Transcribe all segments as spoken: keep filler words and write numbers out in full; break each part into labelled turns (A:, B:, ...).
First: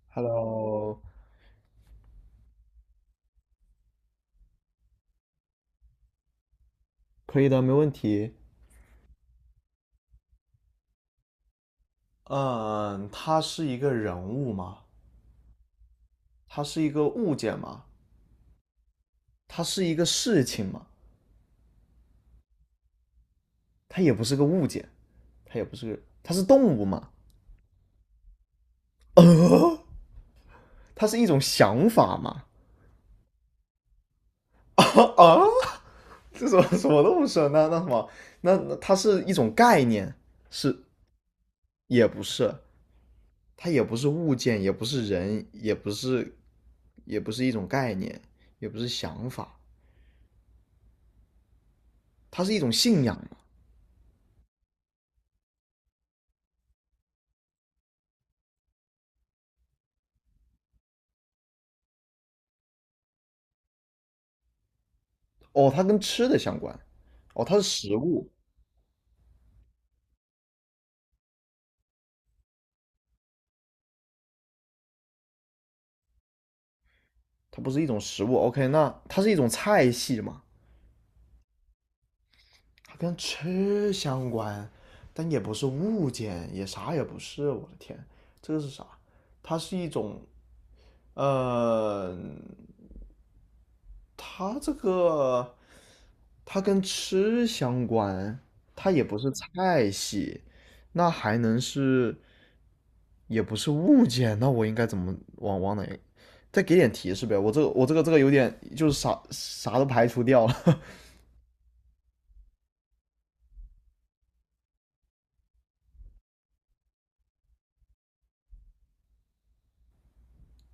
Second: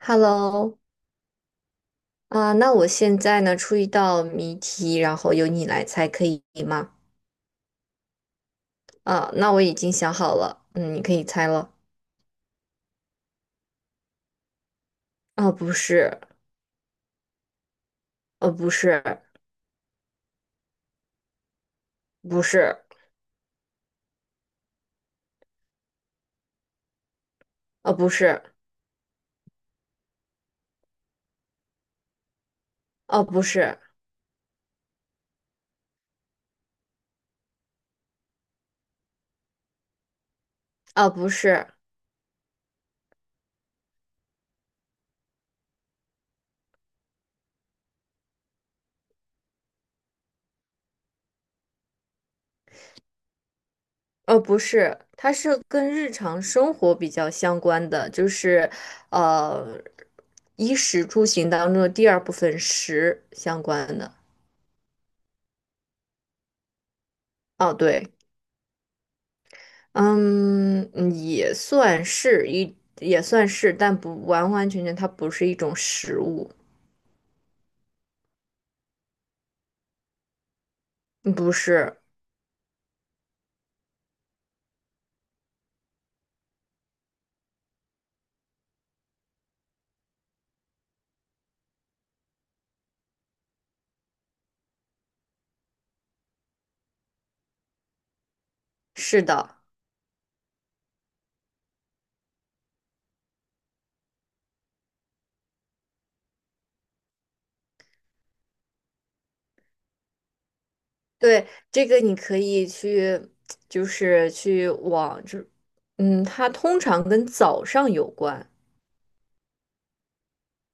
A: Hello,
B: Hello，
A: 啊、那我现在呢出一道谜题，然后由你来猜，可以吗？
B: 可以的，没问题。
A: 啊、那我已经想好了，嗯，你可以猜了。
B: 嗯，它是一个人物吗？
A: 啊、不是，
B: 它是一个物件吗？
A: 呃、不是，
B: 它是一个事情吗？
A: 不是，
B: 它也不是个物件，它也不是个，它是动物吗？
A: 呃、不是，
B: 呃，它是一种想法吗？
A: 呃、不是，
B: 啊啊这什么什么都不是。那那什么，那那它是一种概念，是
A: 呃、不是，
B: 也不是？它也不是物件，也不是人，也不是，也不是一种概念，也不是想法，它是一种信仰。
A: 呃、不是，它是跟日常生活比较相关的，就是呃，衣食住行当中的第二部分食相关的。
B: 哦，它跟吃的相关，哦，它是
A: 哦，
B: 食
A: 对。
B: 物，
A: 嗯，嗯也算是一，也算是，但不完完全全，它不是一种食物，
B: 它不是一种食物。OK,那它是一种菜系嘛？
A: 嗯不是，
B: 它跟吃相关，但也不是物件，也啥也不是。我的天，这个是啥？它是一种，呃，它这个它跟吃相关，它也不
A: 是
B: 是
A: 的，
B: 菜系，那还能是也不是物件，那我应该怎么往往哪？再给点提示呗，我这个我这个这个有点就是啥啥都排除掉了。
A: 对，这个你可以去，就是去往，就，嗯，它通常跟早上有关，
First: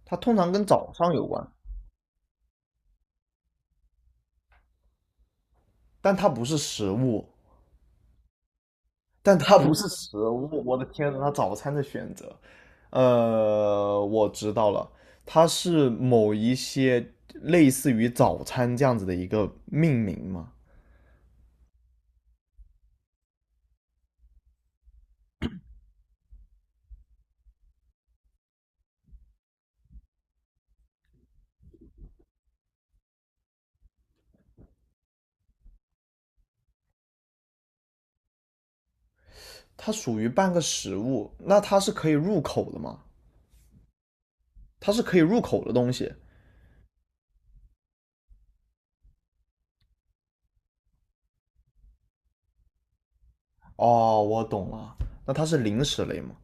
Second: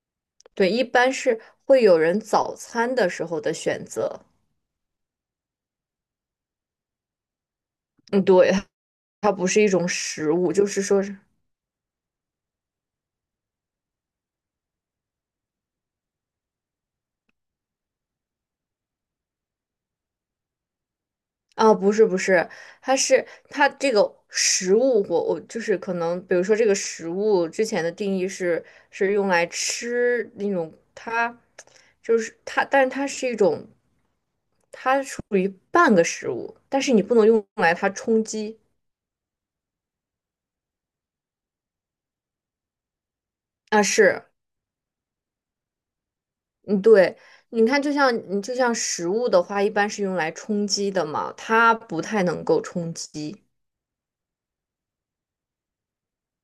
B: 它通常跟
A: 对，一
B: 早上
A: 般
B: 有
A: 是
B: 关，
A: 会有人早餐的时候的选择，
B: 但它不是食物，
A: 嗯，对，它
B: 但
A: 不
B: 它
A: 是一
B: 不是
A: 种
B: 食
A: 食
B: 物。
A: 物，就
B: 我
A: 是
B: 的
A: 说
B: 天
A: 是。
B: 呐，它早餐的选择，呃，我知道了，它是某一些类似于早餐这样子的一个命名嘛？
A: 啊，不是不是，它是它这个食物，我我就是可能，比如说这个食物之前的定义是是用来吃那种，它就是它，但是它是一种属于半个食物，但是你不能用来它充饥。
B: 它属于半个食物，那它是可以入口的吗？
A: 啊，是，
B: 它是可以入口的东西。
A: 嗯，对，你看，就像你就像食物的话，一般是用来充饥的嘛，它不太能够充饥，
B: 哦，我懂了，那它是零食类吗？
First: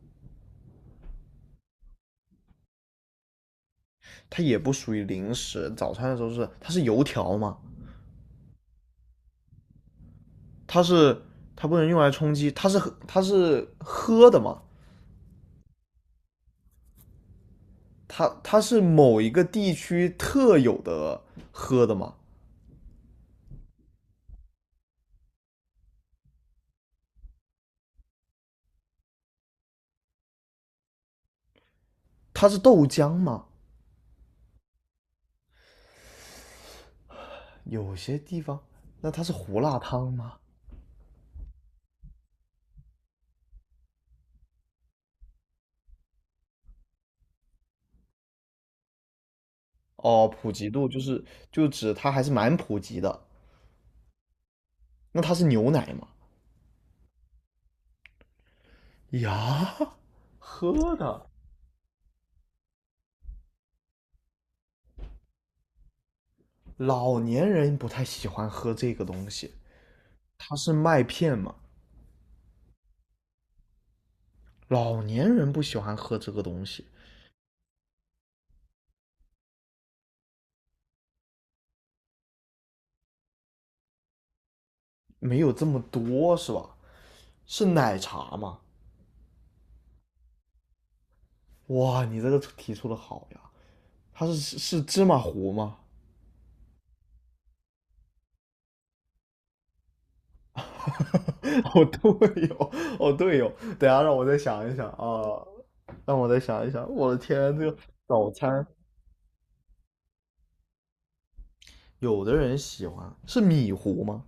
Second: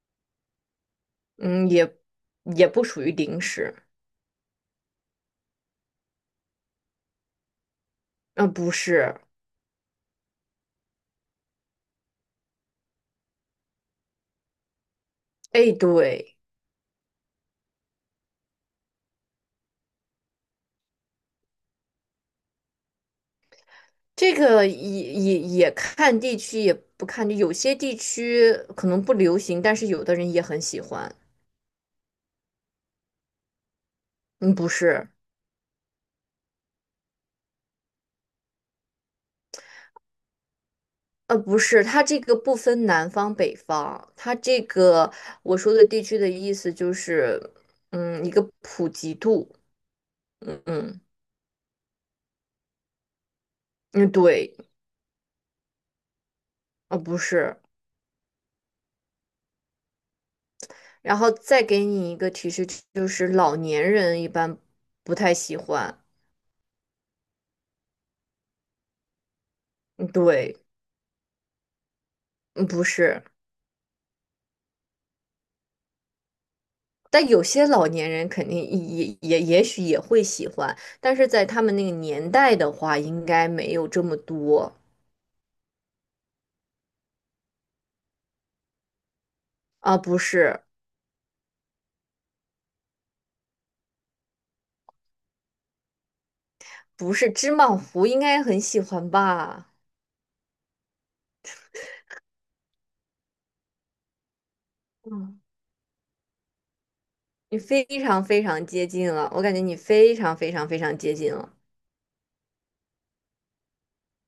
A: 嗯，也也不属于零食，
B: 它也不属于零食，早餐的时候是它是油条吗？
A: 啊，不是，
B: 它是它不能用来充饥，它是它是喝的吗？
A: 哎，对。
B: 它它是某一个地区特有的喝的吗？
A: 这个也也也看地区，也不看地，有些地区可能不流行，但是有的人也很喜欢。
B: 它是豆浆吗？
A: 嗯，不是，
B: 有些地方，那它是胡辣汤吗？
A: 呃，不是，它这个不分南方北方，它这个我说的地区的意思就是，嗯，一个普及度。
B: 哦，普
A: 嗯
B: 及度就
A: 嗯
B: 是就指它还是蛮普及的。
A: 嗯，对，
B: 那它是牛奶吗？
A: 呃，不是。
B: 呀，喝
A: 然
B: 的，
A: 后再给你一个提示，就是老年人一般不太喜欢。
B: 老年人不太喜欢喝这个东西。
A: 嗯，
B: 它
A: 对，
B: 是麦片嘛，
A: 嗯，不是。
B: 老年人不喜欢喝这个东西，
A: 但有些老年人肯定也也也许也会喜欢，但是在他们那个年代的话，应该没有这么多。
B: 没有这么多是吧？是奶茶嘛？
A: 啊。不是，
B: 哇，你这个提出的好呀！它是是芝麻糊吗？
A: 不是，芝麻糊应该很喜欢吧？
B: 哦，对哦，哦对哦，等一下让我再想一想
A: 嗯，
B: 啊，让我再想一想。我的天，
A: 你
B: 这个
A: 非常
B: 早
A: 非常
B: 餐，
A: 接近了，我感觉你非常非常非常接近了。
B: 有的人喜欢是米糊吗？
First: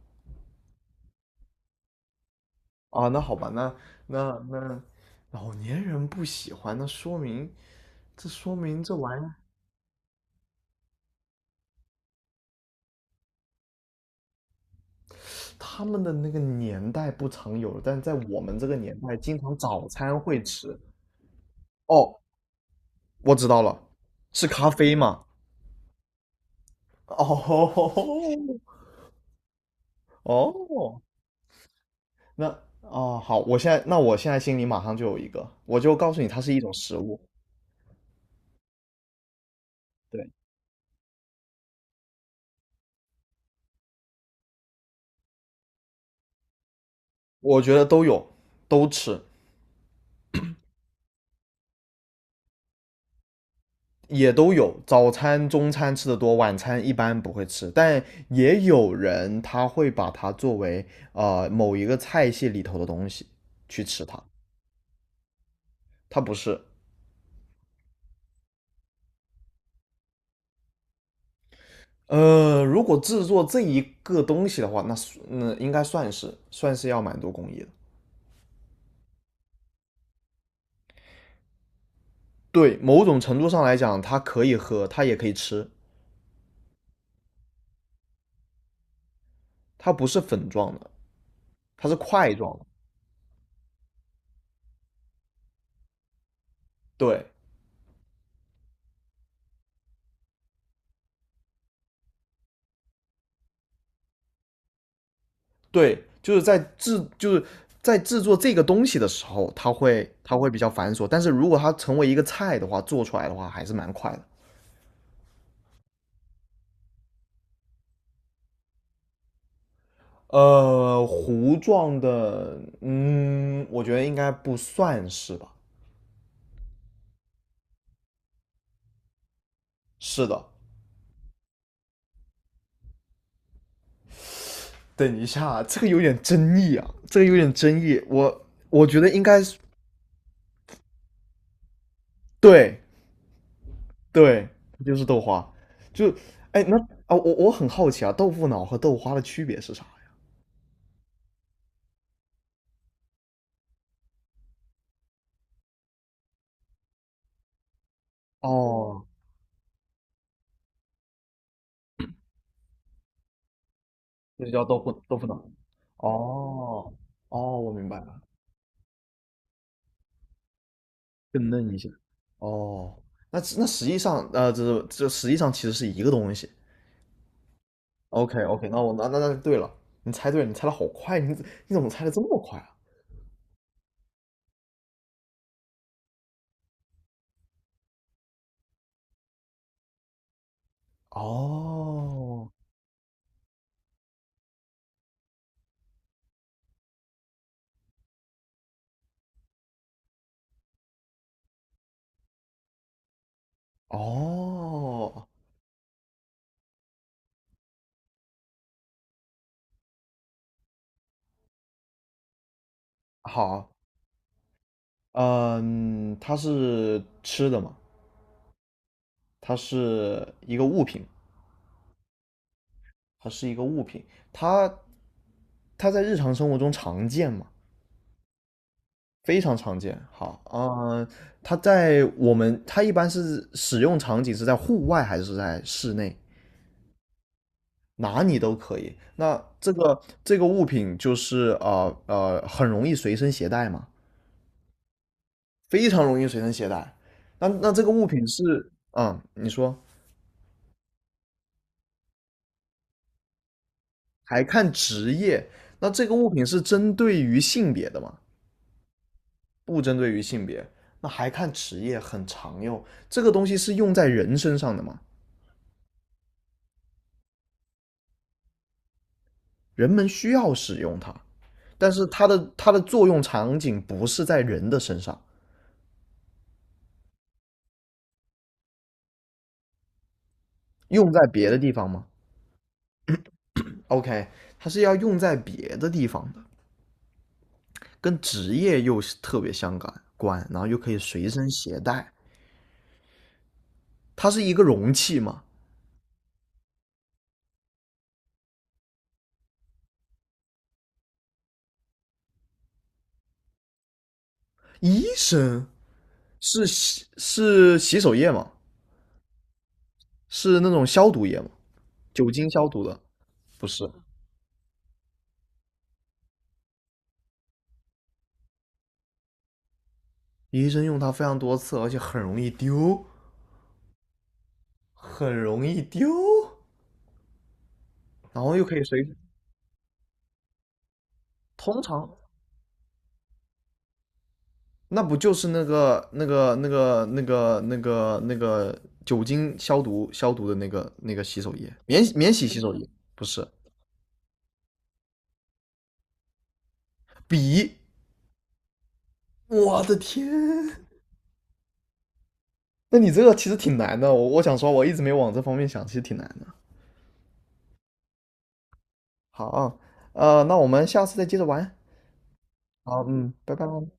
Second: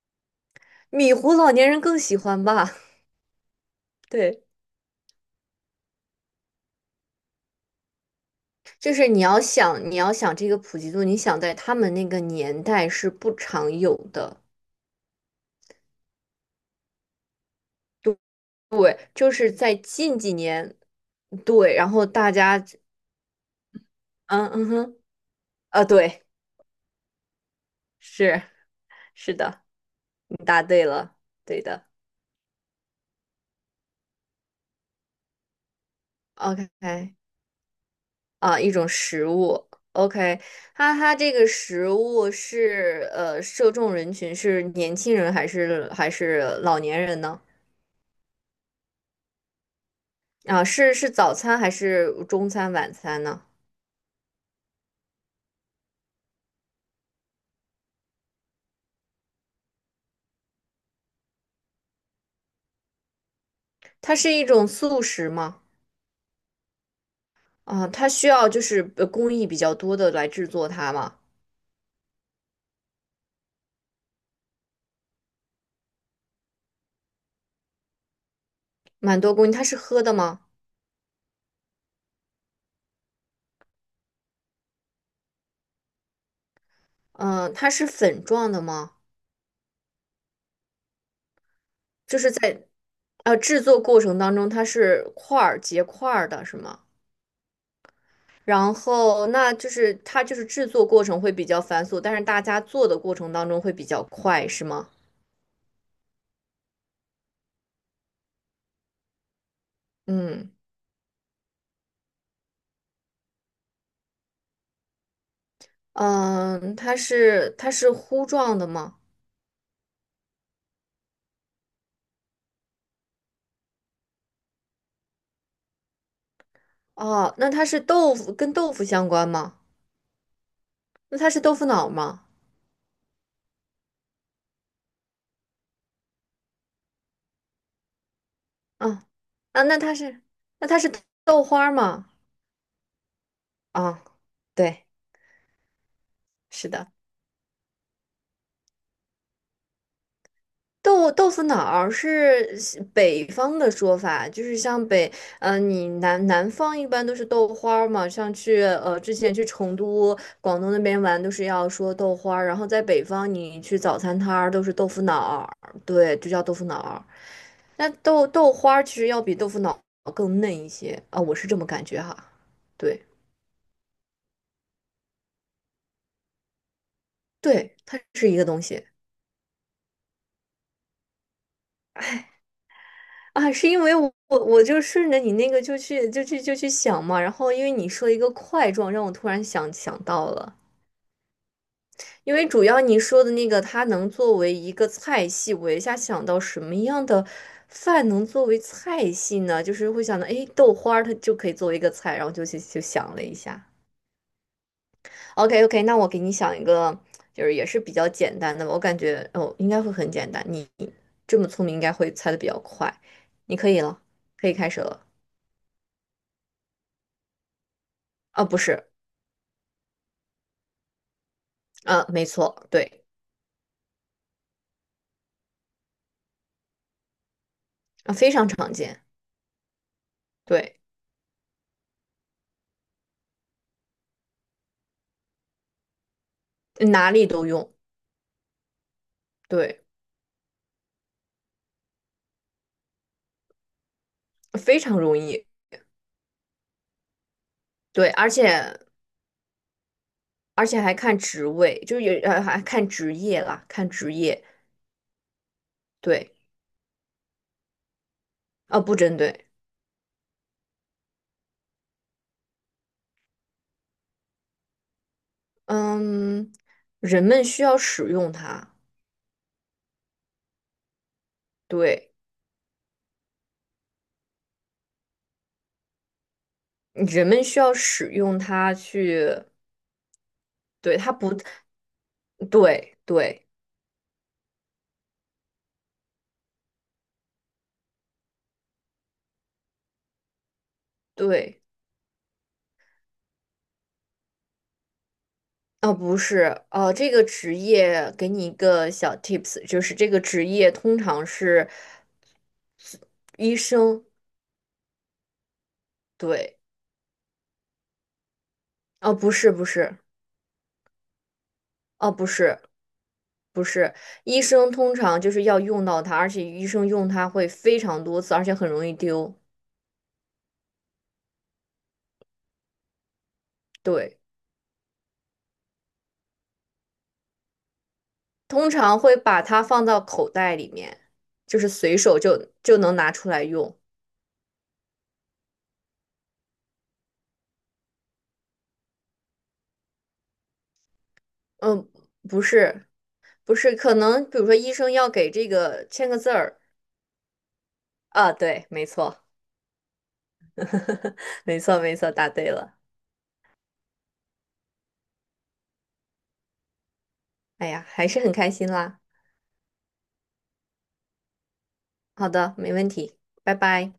A: 米糊老年人更喜欢吧？
B: 啊，那好吧，那那
A: 对，
B: 那老年人不喜欢，那说明这说明
A: 就
B: 这
A: 是
B: 玩
A: 你
B: 意
A: 要想，你要想这个普及度，你想在他们那个年代是不常有的。
B: 他们的那个年代不常有，但在我们这个年
A: 对，
B: 代，
A: 就
B: 经
A: 是
B: 常
A: 在
B: 早餐
A: 近几
B: 会
A: 年，
B: 吃。
A: 对，然后
B: 哦，
A: 大家
B: 我知道了，是
A: 嗯嗯
B: 咖啡
A: 哼，
B: 嘛？
A: 啊，对，
B: 哦
A: 是是的，你答对
B: 哦，
A: 了，对的
B: 那哦好，我现在那我现在心里马上就有一个，我就告诉你，它是一种食
A: ，OK,
B: 物。
A: 啊，一种食物
B: 对，
A: ，OK,它它这个食物是呃，受众人群是年轻人还是还是老年人呢？
B: 我觉得都有，都吃，
A: 啊，是是早餐还是中餐晚餐呢？
B: 也都有。早餐、中餐吃的多，晚餐一般不会吃，但也有人他会把它作为呃某一个菜系里头的东西去吃
A: 它
B: 它，
A: 是一种速食吗？
B: 它不是，
A: 啊，它需要就是呃工艺比较多的来制作它吗？
B: 呃，如果制作这一个东西的话，那那应该算是算是要蛮多工艺的。
A: 蛮多工艺，它是喝的吗？
B: 对，某种程度上来讲，它可以喝，它也可以吃，
A: 嗯、它是粉状的吗？
B: 它不是粉状的，它是
A: 就是
B: 块状
A: 在。
B: 的。
A: 呃，制作过程当中它是块儿结块儿的，是吗？
B: 对
A: 然后那就是它就是制作过程会比较繁琐，但是大家做的过程当中会比较快，是吗？
B: 对，就是在制就是在制作这个东西的时候，它会它会
A: 嗯
B: 比较繁琐，但是如果它成为一个菜的话，做出来的话还是蛮快的。
A: 嗯，它是它是糊状的吗？
B: 呃，糊状的，嗯，我觉得应该不算是吧？
A: 哦，那它是豆腐跟豆腐相关吗？
B: 是的，
A: 那它是豆腐脑吗？
B: 等一下，这个有点争议啊，这个有点争议。我我觉
A: 啊
B: 得应该是
A: 啊，那它是那它是豆花吗？
B: 对
A: 啊，
B: 对，
A: 对，
B: 就是豆花。就哎，
A: 是
B: 那
A: 的。
B: 啊，我我很好奇啊，豆腐脑和豆花的区别是啥呀？
A: 豆豆腐脑儿是西北方的说法，就是像北，呃，你南南方一般都是豆花儿嘛，像去呃
B: 哦，
A: 之前去成都、广东那边玩都是要说豆花儿，然后在北方你去早餐摊
B: 这就
A: 儿都
B: 叫
A: 是
B: 豆
A: 豆
B: 腐
A: 腐
B: 豆
A: 脑
B: 腐脑。
A: 儿，对，就叫豆腐脑
B: 哦
A: 儿。
B: 哦，我
A: 那
B: 明白了，
A: 豆豆花儿其实要比豆腐脑儿更嫩一些啊，我是
B: 更
A: 这么
B: 嫩一
A: 感
B: 些。
A: 觉哈。
B: 哦，
A: 对，
B: 那那实际上，呃，这是这实际上其实是一个东西。
A: 对，它是一
B: OK
A: 个东
B: OK,那
A: 西。
B: 我那那那对了，你猜对了，你猜的好快，你你怎么猜的这么快啊？
A: 啊，是因为我我就顺着你那个就去就去就去想嘛，然后因为你说一个块状，让我突然想想到了，因为
B: 哦
A: 主要你说的那个它能作为一个菜系，我一下想到什么样的饭能作为菜系呢？就是会想到，哎，豆花儿它就可以作为一个菜，然后就去就想了一下。
B: 哦
A: OK, OK,那我给你想一个，就是也是比较简单的吧，我感觉哦应该会很简单，你这么聪明应该会猜的比较快，你可
B: 好，
A: 以了，可以开始了。
B: 嗯，它是吃的嘛，
A: 啊，不是，
B: 它是一个物品，
A: 嗯，没错，对，
B: 它是一个物品，它它在日常生活中常见嘛，
A: 啊，非常常见，
B: 非常常见。好，
A: 对，
B: 嗯，它在我们，它一般是使用场景是在户外还是在室内？
A: 哪里都用，
B: 哪里都可以。那这
A: 对，
B: 个这个物品就是呃呃，很容易随身携带嘛，
A: 非常容易，
B: 非常容易随身携带。那那这个物
A: 对，
B: 品
A: 而
B: 是，
A: 且
B: 嗯，你说。
A: 而且还看职位，就是也呃还看职业啦，看职
B: 还
A: 业，
B: 看职业。那这个物
A: 对，
B: 品是针对于性别的吗？
A: 啊，不针对，
B: 不针对于性别。那还看职业，很常用。这个东西是用在人身上的吗？
A: 嗯，人们需要使用它，
B: 人们需要使用它，但是
A: 对，
B: 它的它的作用场景不是在人的身上，
A: 人们需要使用它去，对，
B: 用
A: 它
B: 在
A: 不，
B: 别的地方吗
A: 对对
B: ？OK,它是要用在别的地方的，跟职业又是特别相关然后又可以随身
A: 对。
B: 携带。它是一个容器吗？
A: 哦，不是，呃，这个职业给你一个小 tips,就是这个职业通常是医生，
B: 医生
A: 对，
B: 是洗是洗手液吗？
A: 哦，不是，不是，
B: 是那种消毒液吗？
A: 哦，不
B: 酒精
A: 是，
B: 消毒的？
A: 不
B: 不是，
A: 是，医生通常就是要用到它，而且医生用它会非常多次，而且很容易丢，
B: 医生用它非常多次，而且很容易丢，
A: 对，
B: 很容易丢，然后又
A: 通
B: 可以
A: 常
B: 随身
A: 会把它放到口袋里面，就是
B: 通
A: 随
B: 常
A: 手就就能拿出来用，
B: 那不就是那个那个那个那个那个那个酒精消毒消毒的那个那个洗手液，
A: 嗯，
B: 免免
A: 不
B: 洗洗手
A: 是，
B: 液？不是，
A: 不是，可能比如说医生要给这个签个字儿，
B: 笔。
A: 啊，对，没错。
B: 我的天，
A: 没错，没错，答对了。
B: 那你这个其实挺难的。我我想说，我一直没往这方面想，其实挺难的。
A: 哎呀，还是很开心啦。
B: 好啊，呃，那我们下次再接着玩。
A: 好的，没问
B: 好，
A: 题，
B: 嗯，拜
A: 拜
B: 拜。
A: 拜。